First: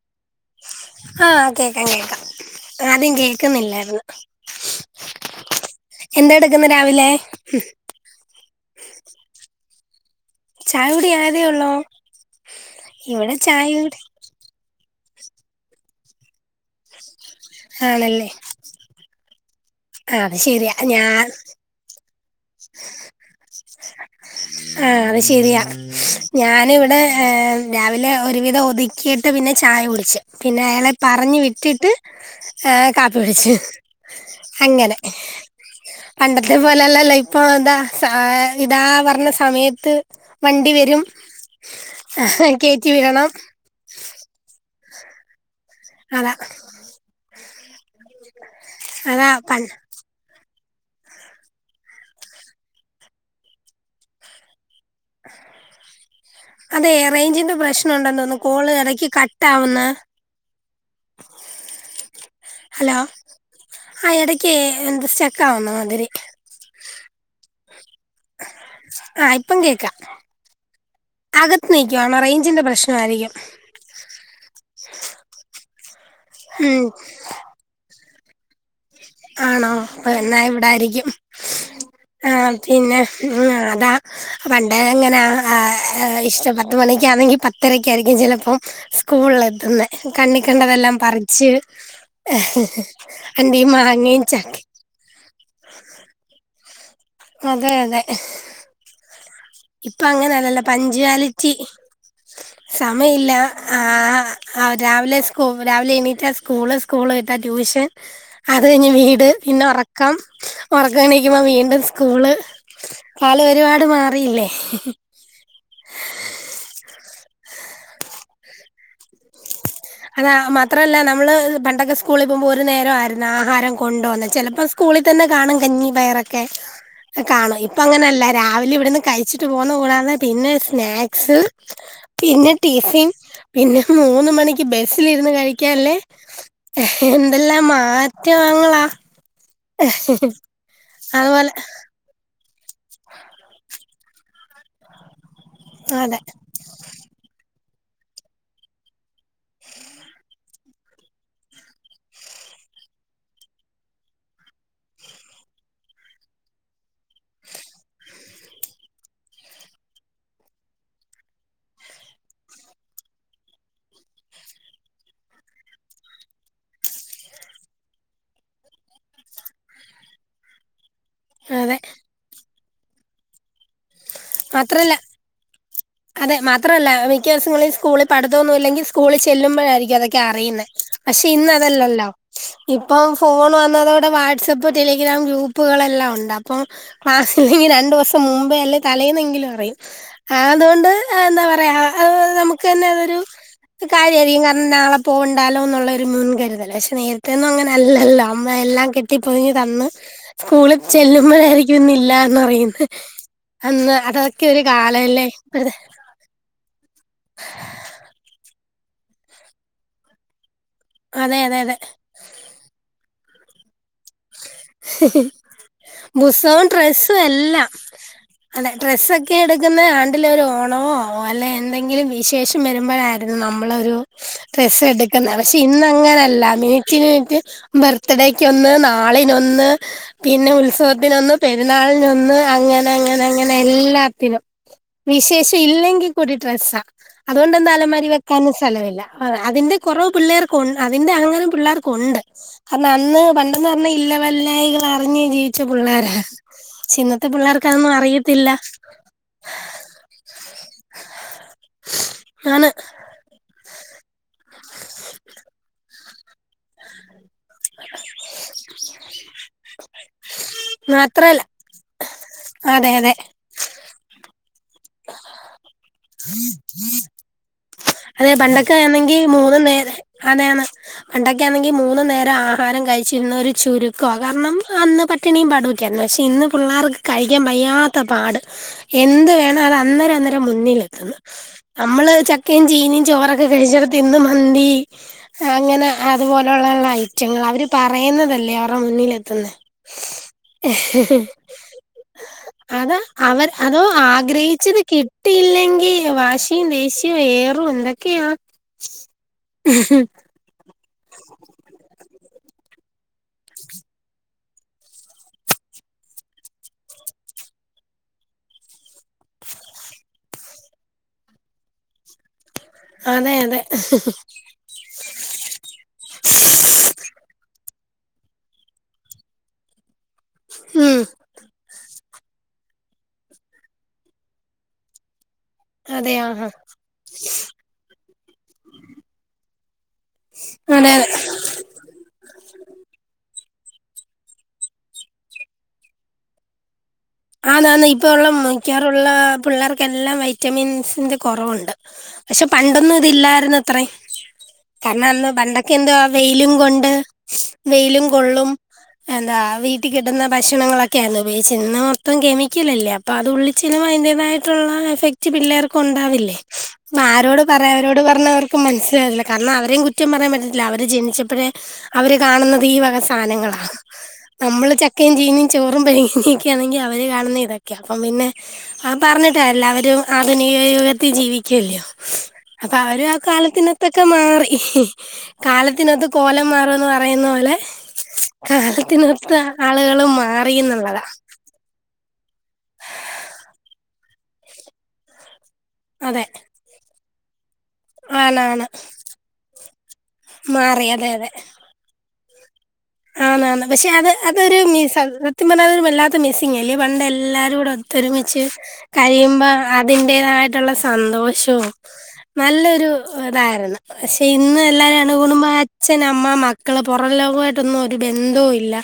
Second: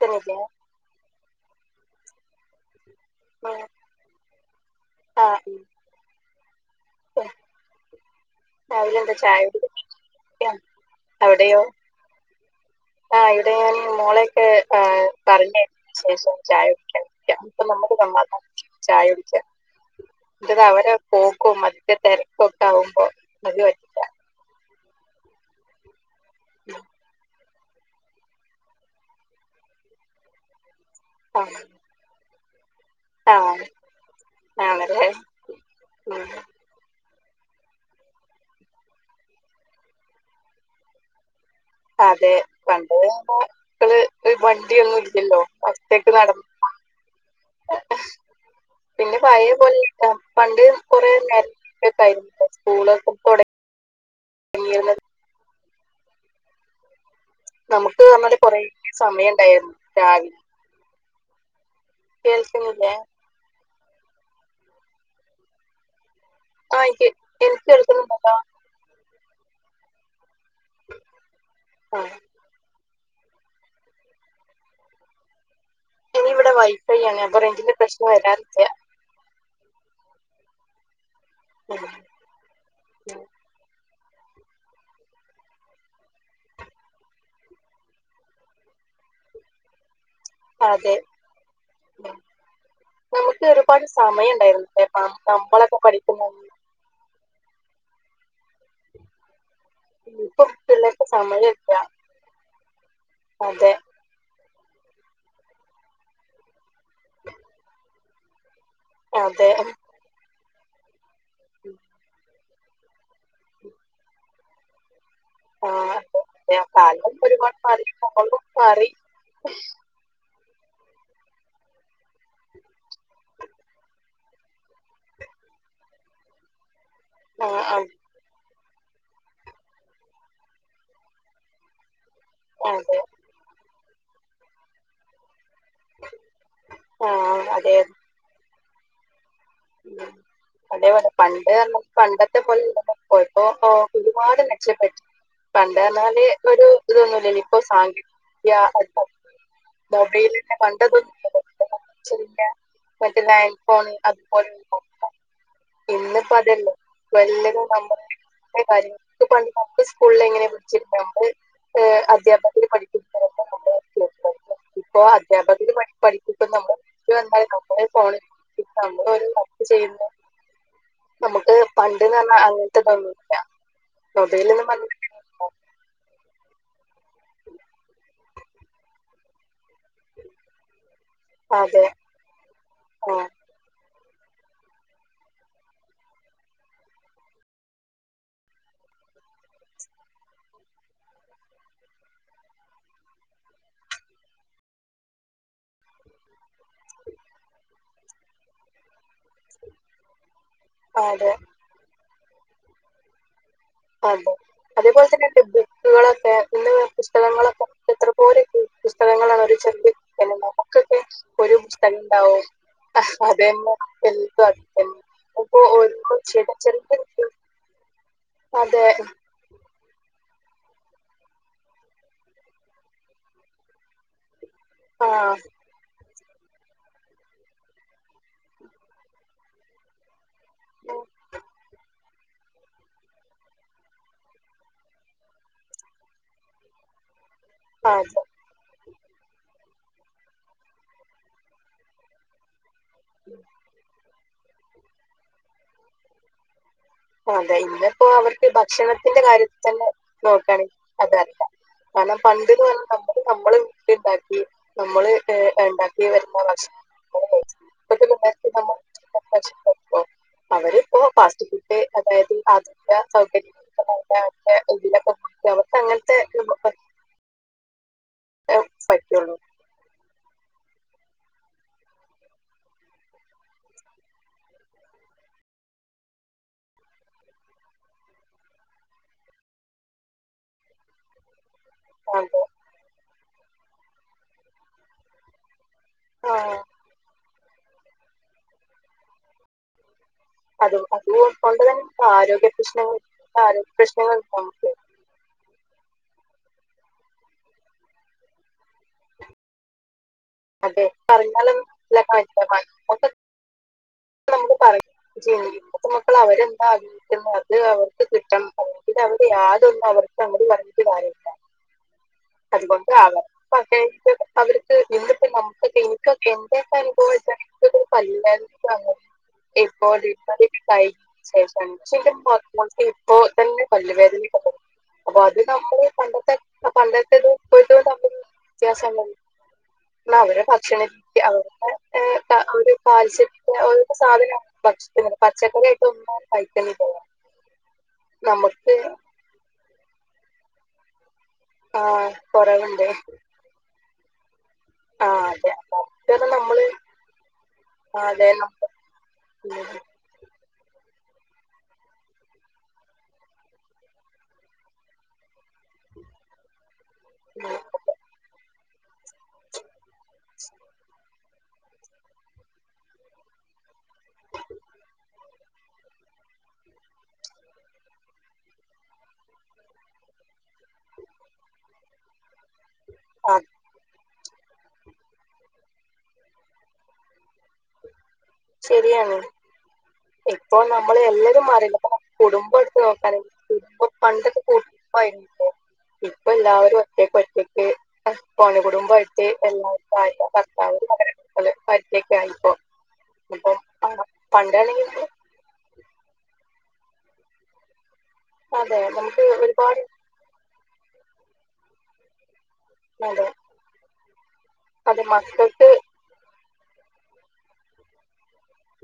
ട്ട്ണില്ലേ ആഹ് കേക്കാം കേക്കാം ആദ്യം ഉം കേക്കുന്നില്ലായിരുന്നു ആഹ് എന്താ എടുക്കുന്ന രാവിലെ രാവിലെന്താ ചായക്ക് കടി ചായകുടിയായതേ ഒള്ളോ ആഹ് ഇവിടെ ഞാൻ മോളെയൊക്കെ ആഹ് പറഞ്ഞയച്ച ശേഷം ചായ കുടിക്കാൻ നിക അപ്പ നമ്മക്ക് ആണല്ലേ സമാധനത്തിൽ ചായ കുടിക്കാ ആ അത് ഇത് അവരെ പോകും മ ഏഹ് അത് ശരിയാ ഞാനിവിടെ ഏഹ് രാവിലെ ഒരുവിധം ഒതുക്കിയിട്ട് പിന്നെ ചായ കുടിച്ച് പിന്നെ അയാളെ പറഞ്ഞു ആഹ് വിട്ടിട്ട് ഏ കാപ്പി കുടിച്ച് ആഹ് അങ്ങനെ ആണല്ലേ ഉം പണ്ടത്തെ പോലല്ലല്ലേ ഇ ഇപ്പൊ എന്താ ഇതാ പറഞ്ഞ സമയത്ത് വണ്ടി വരും അതേ കയറ്റി പണ്ട്പൊ വിടണം മക്കള് ഒരു വണ്ടിയൊന്നും ഇല്ലല്ലോ ഒറ്റക്ക് അതാ നടന്നു പിന്നെ അതാ പഴയ പണ്ട് പോലെ അല്ല ഇപ്പോ പണ്ട് കൊറ ഉണ്ടായിരുന്നു ഒക്കെ ആയിരുന്നു സ്കൂളൊക്കെ [unintelligible] അതെറേഞ്ചിന്റെ നമുക്ക് പ്രശ്നണ്ടന്ന് പറഞ്ഞാല് തോന്നുന്നു കൊറേ കോള് എടക്കി സമയം കട്ട് ഉണ്ടായിരുന്നു ആവുന്നെ രാവിലെ കേൾക്കുന്നില്ലേ ഹലോ ആഹ് എടക്ക് എന്ത് സ്റ്റെക് ആവുന്ന മാതിരി [unintelligible] [unintelligible] ആ ഇപ്പം കേക്കാം അകത്ത് ആ നിക്കുവാണോ റേഞ്ചിന്റെ പ്രശ്നായിരിക്കും. ഇവടെ ഉം, വൈഫൈ ആണ് അപൊ റയിഞ്ചിന്റെ പ്രശ്നം വരാറില്ല. ആണോ എന്നാ ഇവിടായിരിക്കും. ഉം ആഹ് പിന്നെ ഉം അതാ പണ്ടേ അങ്ങനാ ആ ഇഷ്ടം പത്തുമണിക്കാണെങ്കി പത്തരക്ക് ആയിരിക്കും ചേലപ്പോ സ്കൂൾ എത്തുന്നെ അതെ കണ്ണിക്കണ്ടതെല്ലാം പറിച്ച് ഉം. നമുക്ക് എന്തിമ്മാ ഒരുപാട് സമയം ഉണ്ടായിരുന്നു നമ്മളൊക്കെ പഠിക്കുംമ്പം അതെ അതെ ഇപ്പൊ അങ്ങനെല്ലല്ലേ പിള്ളേർക്ക് പഞ്ചുവാലിറ്റി സമയമില്ല സമയില്ല അതെ ആഹ് ആഹ് രാവിലെ സ്കോ രാവിലെ എണീറ്റാ സ്കൂള് സ്കൂള് വിട്ടാ ട്യൂഷൻ അത് ക്കൈഞ്ഞ് വീട് അതെ പിന്നെ ഒറക്കം ഉറക്കനീക്കുമ്പേ വീണ്ടും സ് കൂള് കാലം ഒരുപാട് മാറിയില്ലേ. ഓഹ് അതെ കാലും ഒരുപാട് മാറി മ്മളും മാറി. അതാ മാത്രല്ല നമ്മള് പണ്ടൊക്കെ സ്കൂളി പോക്മ്പോ ഒരു നേരം ആയിരുന്നു ആഹാരം കൊണ്ട് പൊന്നെ ചേലപ്പോ കൂളി തന്നെ കാണും കഞ്ഞി പയറൊക്കെ ആ, കാണും ഇപ്പ ആ, അങ്ങനെല്ല രാവിലെ ഇവിടുന്ന് കഴിച്ചിട്ട് പോന്ന കൂടാതെ പിന്നെ സ്നാക്സ് പിന്നെ അതെ ട്ടിഫിൻ പിന്നെ മൂന്ന് മണിക്ക് ബസ്സിലിരുന്ന് കഴിക്കാല്ലേ ആ എന്തെല്ലാം മാ അതെ ന്റെ ആങ്ങളാ. ഉം അതേപോലെ അതുപോലെ പണ്ട്ർന്നാ പണ്ടത്തെ പോലെപ്പോ ഒരുപാട് മെച്ചപ്പെട്ടി അതെ പണ്ടർഞാല് ഒരു തൊന്നുല്ലല്ല ഇപ്പോ സാങ്കേ വിദ്യ മൊബൈല് [unintelligible] പണ്ട് [unintelligible] മറ്റുള്ള ഐഫോൺ അ ഇന്ന്പ്പോ അതല്ലേ വല്ലുക നമ്മള് കാര്യങ്ങ [unintelligible] പണ്ട് [unintelligible] സ്കൂൾള് എങ്ങനെ പിടിച്ചി അധ്യാപകര് പഠിപ്പിക്ക മുന്നേ [unintelligible] പ്പൊ ആധ്യാപകര് പഠി പഠിപ്പിക്കുന്ന [unintelligible] ഞമ്മള് ഫോണ് ഒരു വർക്ക് ചെയ്യുമ്പോ നമ്മക്ക് അതെ പണ്ട്ന്നർഞാ അങ്ങൻത്തെ ഇതൊന്നുല്ലാ. മാത്രല്ലാ അതെ മാത്രല്ല മിക്കവ്സ്ങ്ങളിൽ സ്കൂളിൽ പഠിതൊന്നും ഇല്ലെങ്കി സ്കൂളിൽ ചെല്ലുമ്പോഴായിരി ഇതൊക്കേ അറിയുന്നേ പക്ഷെ ഇന്ന് അതെ അതല്ലല്ലോ ഇപ്പൊ ആഹ് ഫോൺ വന്നതോടെ വാട്സ്ആപ് പ്പോ ടെലിഗ്രാം ഗ്രൂപ്പുകളെല്ലാം ഉണ്ട് അപ്പൊ ക്ലാസ്സ്‌ഇല്ലങ്കി രണ്ടൂസം മുമ്പേ അല്ലേ തലേന്നെങ്കിലും പറയും ആ അതുകൊണ്ട് എന്താ പറയാ നമുക്ക്ന്നെ അതൊരു കാര്യായിരിക്കും കാര്ണം നാളെ പോകണ്ടാല്ലോ ന്നുള്ളൊരു മുൻകരുതല് പക്ഷെ നേരേത്തെന്നും അങ്ങനെ അല്ലല്ലോ അമ്മ എല്ലാം കെട്ടി പൊതിഞ്ഞ് തന്ന് സ്കൂളിൽ അതെ ചെല്ലുമ്പോഴായിരികും ഇന്ന് ഇല്ലാന്ന് അറിയുന്നെ. അതെ അതേപോലെ തന്നെ ബുക്കുകളൊക്കെ ഇന്ന് പുസ്തകങ്ങളൊക്കെ എത്ര പോലൊ പുസ്തകങ്ങളാണ് ഒരു ചെ [unintelligible] ണ്ടാവും. നക്കക്കെ അതെ ഒരു അതെ അതെ പുസ്തകം ഉണ്ടാവും അതന്നേ [unintelligible] ബുസ്സവും ഡ്രസ്സും ചെറിയ എല്ലാം അല്ല അതെ ഡ്രസ്സൊ ക്കെ എടുക്കുന്നേ ആണ്ടിലൊ ഒരു ഓണമോ അല്ലെ എന്തെങ്കിലും വിശേഷം വരുമ്പോഴായിരുന്നു നമ്മളൊരു ഡ്രസ്സ് എടുക്കുന്നേ ആഹ് പക്ഷെ ഇന്ന അങ്ങനല്ലാ മിനി [unintelligible] ബർത്ത്ഡേക്ക് ഒന്ന് നാളിനൊന്ന് പിന്നെ ഉത്സവത്തിനൊന്ന് പെരുന്നാൾ നൊന്ന് അങ്ങനെ അങ്ങനെ അങ്ങനെ എല്ലാത്തിനും വിശേഷം ഇല്ലെങ്കി കൂടി ഡ്രസ്സാ. അതുകൊണ്ടെന്താ അലമാരി അതെ വെക്കാനും സ്ഥലമില്ല. ഹാന്ന് അതിന്റെ കുറവ് പിള്ളേർക്കു അതിന്റെ അഹങ്കാരം പിള്ളേർക്കുണ്ട് കാരണം അന്ന് പണ്ട് ന്ന് പർഞ്ഞ ഇല്ല വല്ലായ്കൾ അറിഞ്ഞ് ജീവിച്ച പിള്ളാരാ. അതെ ഇന്ന് ഇപ്പോ അവർക്ക് ഭക്ഷണത്തിന്റെ കാര്യത്തി തന്നെ നോക്കാണെങ്കി അതല്ലാ. കാരണം പണ്ട് ന്ന് ആണ് പർഞാ അത് നമ്മള്ട്ടുണ്ടാക്കി നമ്മള് ഏഹ് ഇണ്ടാക്കി വരുന്ന ഭക്ഷ് [unintelligible] അവരിപ്പോ മാത്രല്ല [unintelligible] അതായത് ഈ ആധുനിക അതെ അതെ സൗകര്യങ്ങൾ [unintelligible] രീതിയിലൊക്കെ അവർക്കങ്ങൻത്തെ അതെ ഏഹ് പണ്ടൊക്കെ ആണെങ്കി പറ്റുള്ളൂ മൂന്ന് നേരെ അതാണ്. പണ്ടൊക്കെയാണെങ്കി മൂന്നു നേരം ആഹാരം കഴിച്ചിരുന്ന ഒരു ചുരുക്കവാ കാരണം അന്ന് പ ട്ടിണിയും പാടുമൊക്കെയായിരുന്നു പക്ഷെ ഇന്ന് പിള്ളാർക്ക് കഴിക്കാൻ വയ്യാത്ത പാട്. എന്ത് വേണം അത് അന്നേരം അന്നേരം മുന്നിലെത്ത്ന്ന്. നമ്മള് അതെ. ചക്കയും ചീനിം ചോറൊക്കെ കഴിച്ചെടത്തിന്ന് മന്തി അങ്ങനെ. ആ, അതുപോലെ ഉളള ഉള്ള ഐറ്റങ്ങളാ. അവര് പറയുന്നതല്ലേ അവർടെ മുന്നിലെത്തുന്നെ. അത് അതുകൊണ്ട് തന്നെ നമുക്ക് ആരോഗ്യ അത പ്രശ്നങ്ങൾ അവർ ആരോഗ്യ അതോ പ്രശ്നങ്ങൾ നമുക്ക് ആഗ്രഹിച്ചത് കി ട്ടില്ലെങ്കി വാശിയും ദേശ് യും ഏറും എന്തൊക്കെയാ. അതെ പറഞ്ഞാലും ല്ല [unintelligible] [unintelligible] മക്കള് അവരെന്താ [unintelligible] ഗ്രഹിക്കുന്നോ അത് അവർക്ക് കിട്ടണം [unintelligible] അവര് യാതൊന്നും അവർക്ക് അങ്ങട് പറഞ്ഞിട്ട് കാര്യല്ല. അതുകൊണ്ട് അതെ അതെ അവർകൊക്കെ [unintelligible] അവർക്ക് ഇന്ന് പ്പ നമുകൊക്കെ ഇൻക്കൊക്കെ ഇൻ്റെ [unintelligible] ബോയ്‌സാണ് [unintelligible] ഇപ്പോത് ആദ്യായിട്ട് ഇണ്ടായി ഉം ശേഷം പക്ഷെ ഇൻ്റെ [unintelligible] ഇപ്പൊ തന്നെ പല്ല് വേദനിം [unintelligible] അപ്പൊ അത് നമ്മള് അതെ പണ്ടത്തെ ആഹാ പണ്ടത്തെതും ഇപ്പഴ്ത്തതും തമ്മിലുള്ള വ്യത്യാസാണ്. ള്ള അവരെ ഭക്ഷണ അതെ അതെ രീതി അവരുടെ [unintelligible] ആഹ് ഒരു കാൽസ്യത്തിൻ്റെ [unintelligible] സാധനാണ് ഭക്ഷിക്കുന്നത് പച്ചക്കറി ആയിട്ട് ഒന്നും കയിക്ക്ണില്ലല്ലോ. ആന്നാന്ന് ഇപ്പ ഉള്ള മു മിക്കാറുള്ള പിള്ളേർക്കെല്ലാം വൈറ്റമിൻസിന്റെ കുറവുണ്ട് ആ പക്ഷെ കുറവുണ്ട് പണ്ടൊന്നും ഇതില്ലായിരുന്നത്രേ. കാരണം ആ അന്ന് അതെ പണ്ടൊക്കെ എന്തുവാ കാരണം വെയിലും നമ്മള് കൊണ്ട് വെയിലും ആ അതെ കൊള്ളും നമ്മ എന്താ വീട്ടി കിട്ടുന്ന ഭക്ഷണങ്ങളൊക്കെയായിരുന്നു ഉപയോഗിച്ചെ. ഇന്ന് മൊ ത്തോം കെമിക്കലല്ലേ അപ്പൊ അത് ഉള്ളിച്ചെല്ലുമ്പം അതിന്റെതായിട്ടുള്ള എഫക്റ്റ് പിള്ളേർക്കുണ്ടാവില്ലേ. ആരോട് പറയാൻഅവരോട് പറഞ്ഞാ അവർക്ക് മനസ്സിലാവില്ല. കാരണം അവരെയും കു റ്റം പറയാൻ പറ്റത്തില്ല അവര് ജനിച്ചപ്പഴേ അവര് കാണുന്നത് ഈ വക സാനങ്ങളാ. നമ്മള് ചക്കയും ചീനിം ചോറും പഴങ്കഞ്ഞിയൊക്കെ ആണെങ്കി അ വര് കാണുന്നെ ഇതൊക്കെയാ അപ്പം പിന്നെ. അഹ് പർഞ്ഞിട്ട് കാര്യല്ല അവരും ആധുനിക യുഗത്തി ജീവിക്ക്യ അല്ല്യോ. അപ്പവരും ആ അത് കാലത്തിനൊത്ത് ക്കെ മാറി കാലത്തിനൊത്ത് കോലം മാറുംന്ന് പറയുന്ന പോലെ ശരിയാണ് കാലത്തിനൊത്ത് ആളുകളും മാറി ഇപ്പൊ നമ്മള് ന്നുള്ളതാ. എല്ലാരും മാറില്ല ഇപ്പൊ കുടുംബം എടുത്ത് നോക്കാനേ. കുടുംബ പണ്ടൊക്കെ കൂട്ടുകുടുംബായിരുന്നല്ലോ അതെ ഇപ്പൊ എല്ലാവരും ഒറ്റക്കൊറ്റക്ക് [unintelligible] ആണ് ആണ് കോണികുടുംബമായിട്ട് എല്ലാവരും ഭാര്യ, ഭർത്താവ്, മാറി ഒര് അതെ മകന് അതെ ഓല് [unintelligible] ലട്ടായിപ്പോ ആന്നാന്ന് പക്ഷെ അത് അതൊരു മീസ - ത്യം പറഞ്ഞ അത് ഒരു വല്ലാത്ത മിസ്സി അല്ലേ പണ്ട് എല്ലാരും കൂടെ ഒത്തൊരുമിച്ച് അതെ നമുക്ക് കരിയുമ്പോ ഒരുപാട് അതി ൻ്റെ തായിട്ടുള്ള സന്തോഷവും നല്ല ഒരു അതെ ഇതായിരുന്നു പക്ഷെ ഇന്ന് എല്ലാരും അത് അണുകുടുംബയിട് മക്കൾക്ക് അച്ഛന അമ്മ മക്കള് പുറം ലോകമായി ട്ട്ന്നും ഒരു ബന്ധവും ഇല്ല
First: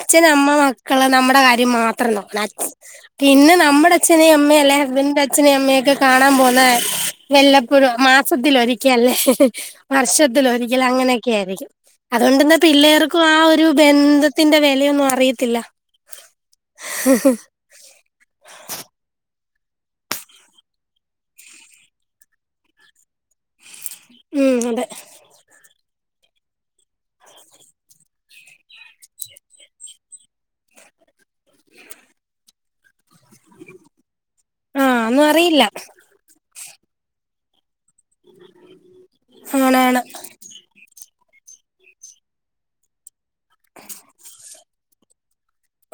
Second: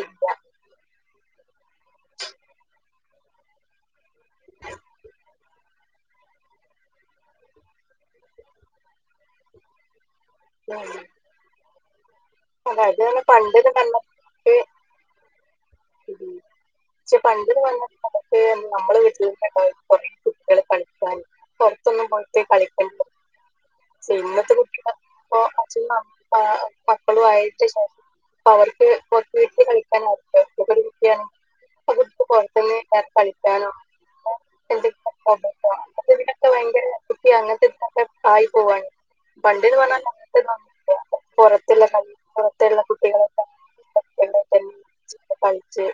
ഇല്ല അമ്മ മക്കള് നമ്മുടെ കാര്യം മാത്രം നോക്കണം അ പിന്നെ നമ്മുടെ അച്ഛനേ അമ്മേ അല്ലെ ഹസ്ബൻഡന്റെ അച്ഛനേ അമ്മയൊക്കെ കാണാൻ പോന്നേ വല്ലപ്പോഴും ആ മാസത്തിലൊരിക്കല്ലേ വർഷത്തിലൊരിക്കല് ഉം. അങ്ങനെയൊക്കെ ആയിരിക്കും അതുകൊണ്ടന്ന അതായത് പിള്ളേർക്കും തന്നെ ആഹ് ഒരു പണ്ടിത് നമുക്ക് ബന്ധത്തിന്റെ വിലയൊന്നും അറിയത്തില്ല പക്ഷെ പണ്ടില് വന്നിട്ട നമക്ക് നമ്മുടെ വീട്ടില കുറെ കുട്ടികള് കളിക്കാൻ പുറത്തൊന്നും പോയിട്ട് കളിക്കില്ല ഇന്നത്തെ ഉം അതെ കുട്ടികള ഇപ്പ [unintelligible] മക്കളും ആയിട്ട് ശേഷം അപ്പ അവർക്ക് പത്ത് വീട്ടിൽ കഴിക്കാനാരുല്ല [unintelligible] പുറത്തുന്ന് [inaudible] കഴിക്കാനും ആഹ് ഒന്നും അറിയില്ല ക്കെ ഭയങ്കര കുട്ടി അങ്ങനത്തെ ഇക്കെ കായി പോവാണ് വണ്ടീന്ന് പറഞ്ഞാ ആണാണ് പുറത്തുള്ള ക പുറത്തുള്ള കുട്ടികളൊക്കെ [unintelligible] കളിച്ച്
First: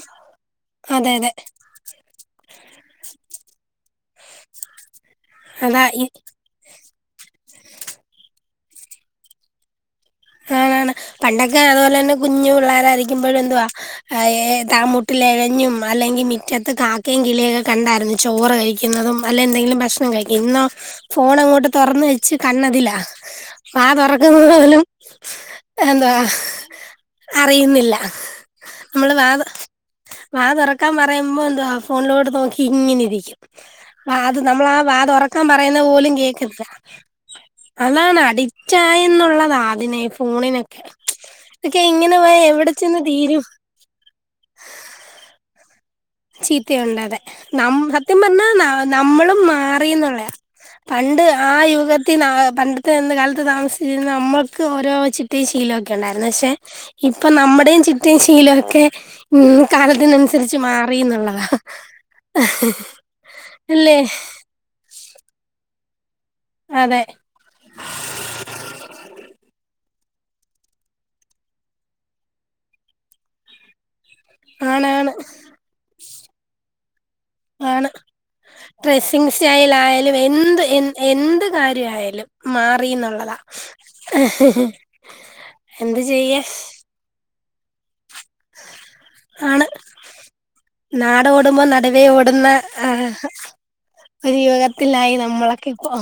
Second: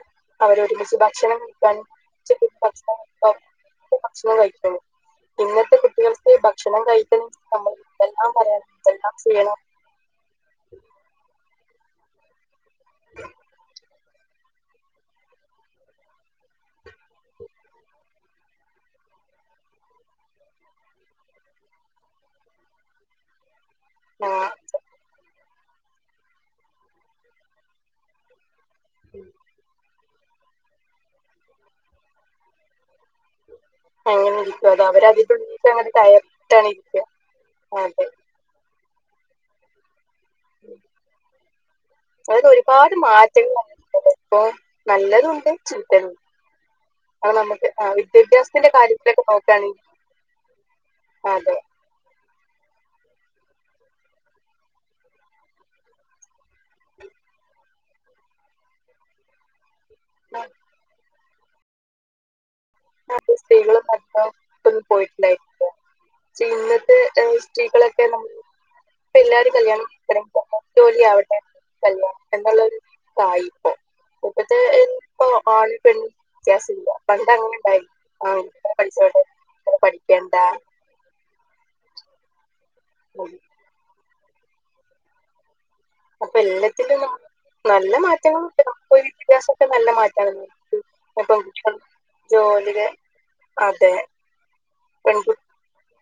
അവരൊരുമിച്ച് അതെ അതെ ഭക്ഷണം കാൻ [inaudible] ഭക്ഷണം കഴിക്കുള്ളൂ ഇന്നത്തെ അതാ കുട്ടികൾക്ക് ഭക്ഷണം കഴിക്കുന്ന നമ്മൾ ഇതെല്ലാം പറയണം എതെല്ലാം ചെയ്യണം ആണ് ആണ് പണ്ടൊക്കെ അതുപോലെ തന്നെ കുഞ്ഞു പിള്ളേരയിരിക്കുമ്പോ എന്തുവാ ഏഹ് താമൂട്ടിൽ ഇഴഞ്ഞും അല്ലെങ്കിൽ മിറ്റത്ത് കാക്കയും കിളിയൊ ഒക്കെ കണ്ടായിരുന്നു ചോറ് കഴി ക്കുന്നതും അല്ല എന്തെങ്കിലും ഭക്ഷണം കഴിക്ക ഇന്നോ ഫോൺ അങ്ങോട്ട് തുറന്ന വെച്ച് കണതില വാ തുറക്കുന്നത് ആഹ് പോലും എന്താ അറിയുന്നില്ല നമ്മള് വ തോ വ തുറക്കാൻ പറയുമ്പോ എന്തുവാ ഫോണിലോട്ട് നോക്കി ഇങ്ങനെ ഇരിക്കും ആഹ് അങ്ങനെ അത് നമ്മള ഇരിക്കും ആ വാത ഉറക്കാൻ അവരതിനുള്ളിലേക്ക് പറയുന്നത് അങ്ങോട്ട് പോലും കേക്കത്തില്ല കയറിയിട്ടാണ് ഇരിക്കുക അതെ അതാണ് അടി റ്റായന്നുള്ളതാ അതിനെ ഫോണിനൊക്കെ ഒക്കെ ഇങ്ങനെ പോയാ എവിടെ ചെന്ന് തീരും അപ്പൊ നല്ലതു ഉണ്ട് ചീത്തയും ചീത്തയുണ്ട് അതെ നാം സത്യം പറഞ്ഞാ ന വിദ്യാഭ്യാസത്തിന്റെ കാര്യത്തിലൊക്കെ നമ്മളും നോക്കുകയാണെങ്കിൽ മാറിന്നുള്ളയ പണ്ട് അതെ ആഹ് യുഗത് ത്തി നാ പണ്ടത്തെന്ന് കാലത്ത് താമസിച്ചുന്ന നമ്മുക്ക് ഓരോ ചിട്ടയും ശീലൊക്കെ ഉണ്ടായിരുന്നു പക്ഷെ ഇപ്പ നമ്മുടെയും ചിട്ടയും ശീലം ഒക്കെ ഉം കാലത്തിനനുസരിച്ച് മാറന്നുള്ളതാ ഇല്ലേ പോയിട്ടുണ്ടായിരിക്ക ഇന്നത്തെ അതെ സ്ത്രീകളൊക്കെ നമ്മ ഇപ്പ എല്ലാരും കല്യാണം [inaudible] ജോലി ആവട്ടെ കല്യാണം എന്നുള്ളരു ആയിപ്പോ ഇപ്പത്തെ ആണാണ് ഇപ്പൊ ആണ് പെണ്ണ് വ്യത്യാസമില്ല പണ്ട്ങ്ങ ആണ് ഡ്രസ്സിങ് സ്റ്റൈൽ ആയാലും പഠിക്കണ്ട എന്ത് എ എന്ത് കാര്യയാലും ഉം. മാറിന്നുള്ളതാ എന്ത് അപ്പൊ ചെയ്യ എല്ലാത്തിലും നല്ല മാറ്റങ്ങൾ ഉണ്ട് വിദ്യാഭ്യാസംക്കെ നല്ല മാറ്റമാണ് നാട് ഓടുമ്പോ പെൺകുട്ടികൾ നടുവേ ഓടുന്ന ജോലിയില് ആഹ് അതെ ഒരു യുഗത്തിലായി പെൺകുട്ടി നമ്മളൊക്കെ ഇ ഓ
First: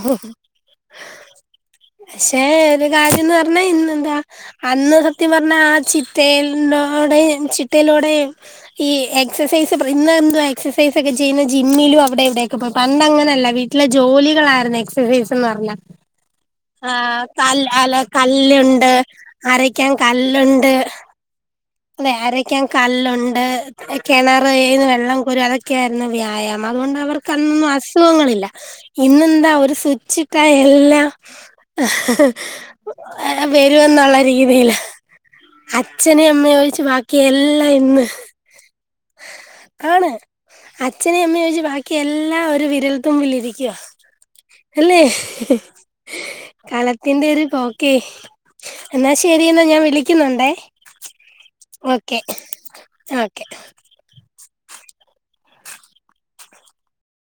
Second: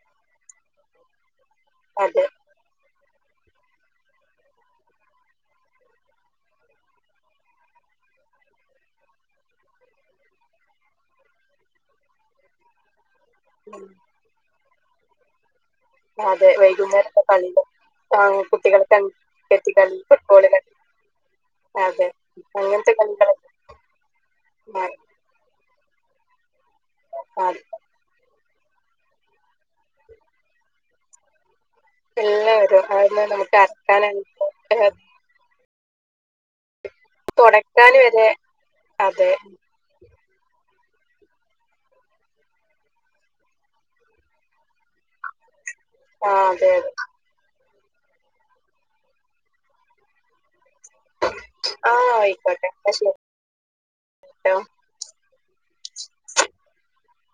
അതെ പക്ഷേ ഒരു കാര്യംന്ന് പറഞ്ഞാ ഇന്നെന്താ അന്ന് സത്യം പറഞ്ഞാ ആ ചിട്ടലോടെ ചിട്ടയിലോടെ ഈ എക്സൈസ് ഇന്ന് എന്തോ എക്സൈസ ഒക്കെ ചെയ്യുന്ന ജിമ്മില്ലും അവിടെവിടെയൊക്കെ പോയി പണ്ട് അങ്ങനെല്ല വീട്ടിലെ ഉം. ജോലികളായിരുന്നു എക്സസൈസ്ന്ന് പറഞ്ഞ അതെ വൈകുന്നേരത്തെ ആഹ് കല് കളികൾ അല്ല കുട്ടികളെ കല്ലുണ്ട് ക്രിക്കറ്റ് അരക്കാൻ കളി ഫുട്ബോൾ കളി കല്ലുണ്ട് അതെ അരക്കാൻ അങ്ങനത്തെ കല്ലുണ്ട് കളികളൊക്കെ കിണർന്ന് മാറി. വെള്ളം കോരം അതൊ ഒക്കെയ ആയിരുന്ന വ്യായാമം അതുകൊണ്ട് അവർക്ക് അതെ അന്നൊന്നും അസുഖങ്ങളില്ല ഇന്നന്താ ഒര് സ്വിച്ചിട്ടാ എല്ലാ എല്ലാവരും അതിനെ നമുക്ക് വരുമെന്നുള്ള രീതിൽ അരക്കാനാണെങ്കിലും അച്ഛനയും അമ്മയും ഒഴിച്ചു ബാക്കി എല്ലാം തുടക്കൻ ഇന്ന് വരെ അതെ ആണ് അച്ഛനേ അമ്മയുംഒഴിച്ച് ബാക്കി എല്ലാ ഒരു വിരൽത്തുമ്പിൽ ഇരിക്കുവ അല്ലേ ആഹ് അതെ അതെ ലത്തിന്റെ ഒരു പോക്കേ എന്നാ ശരി എന്നാ ഞാൻ വിളിക്കുന്നുണ്ടേ ആ ഓക്കെ ഓക്കെ ഹലോ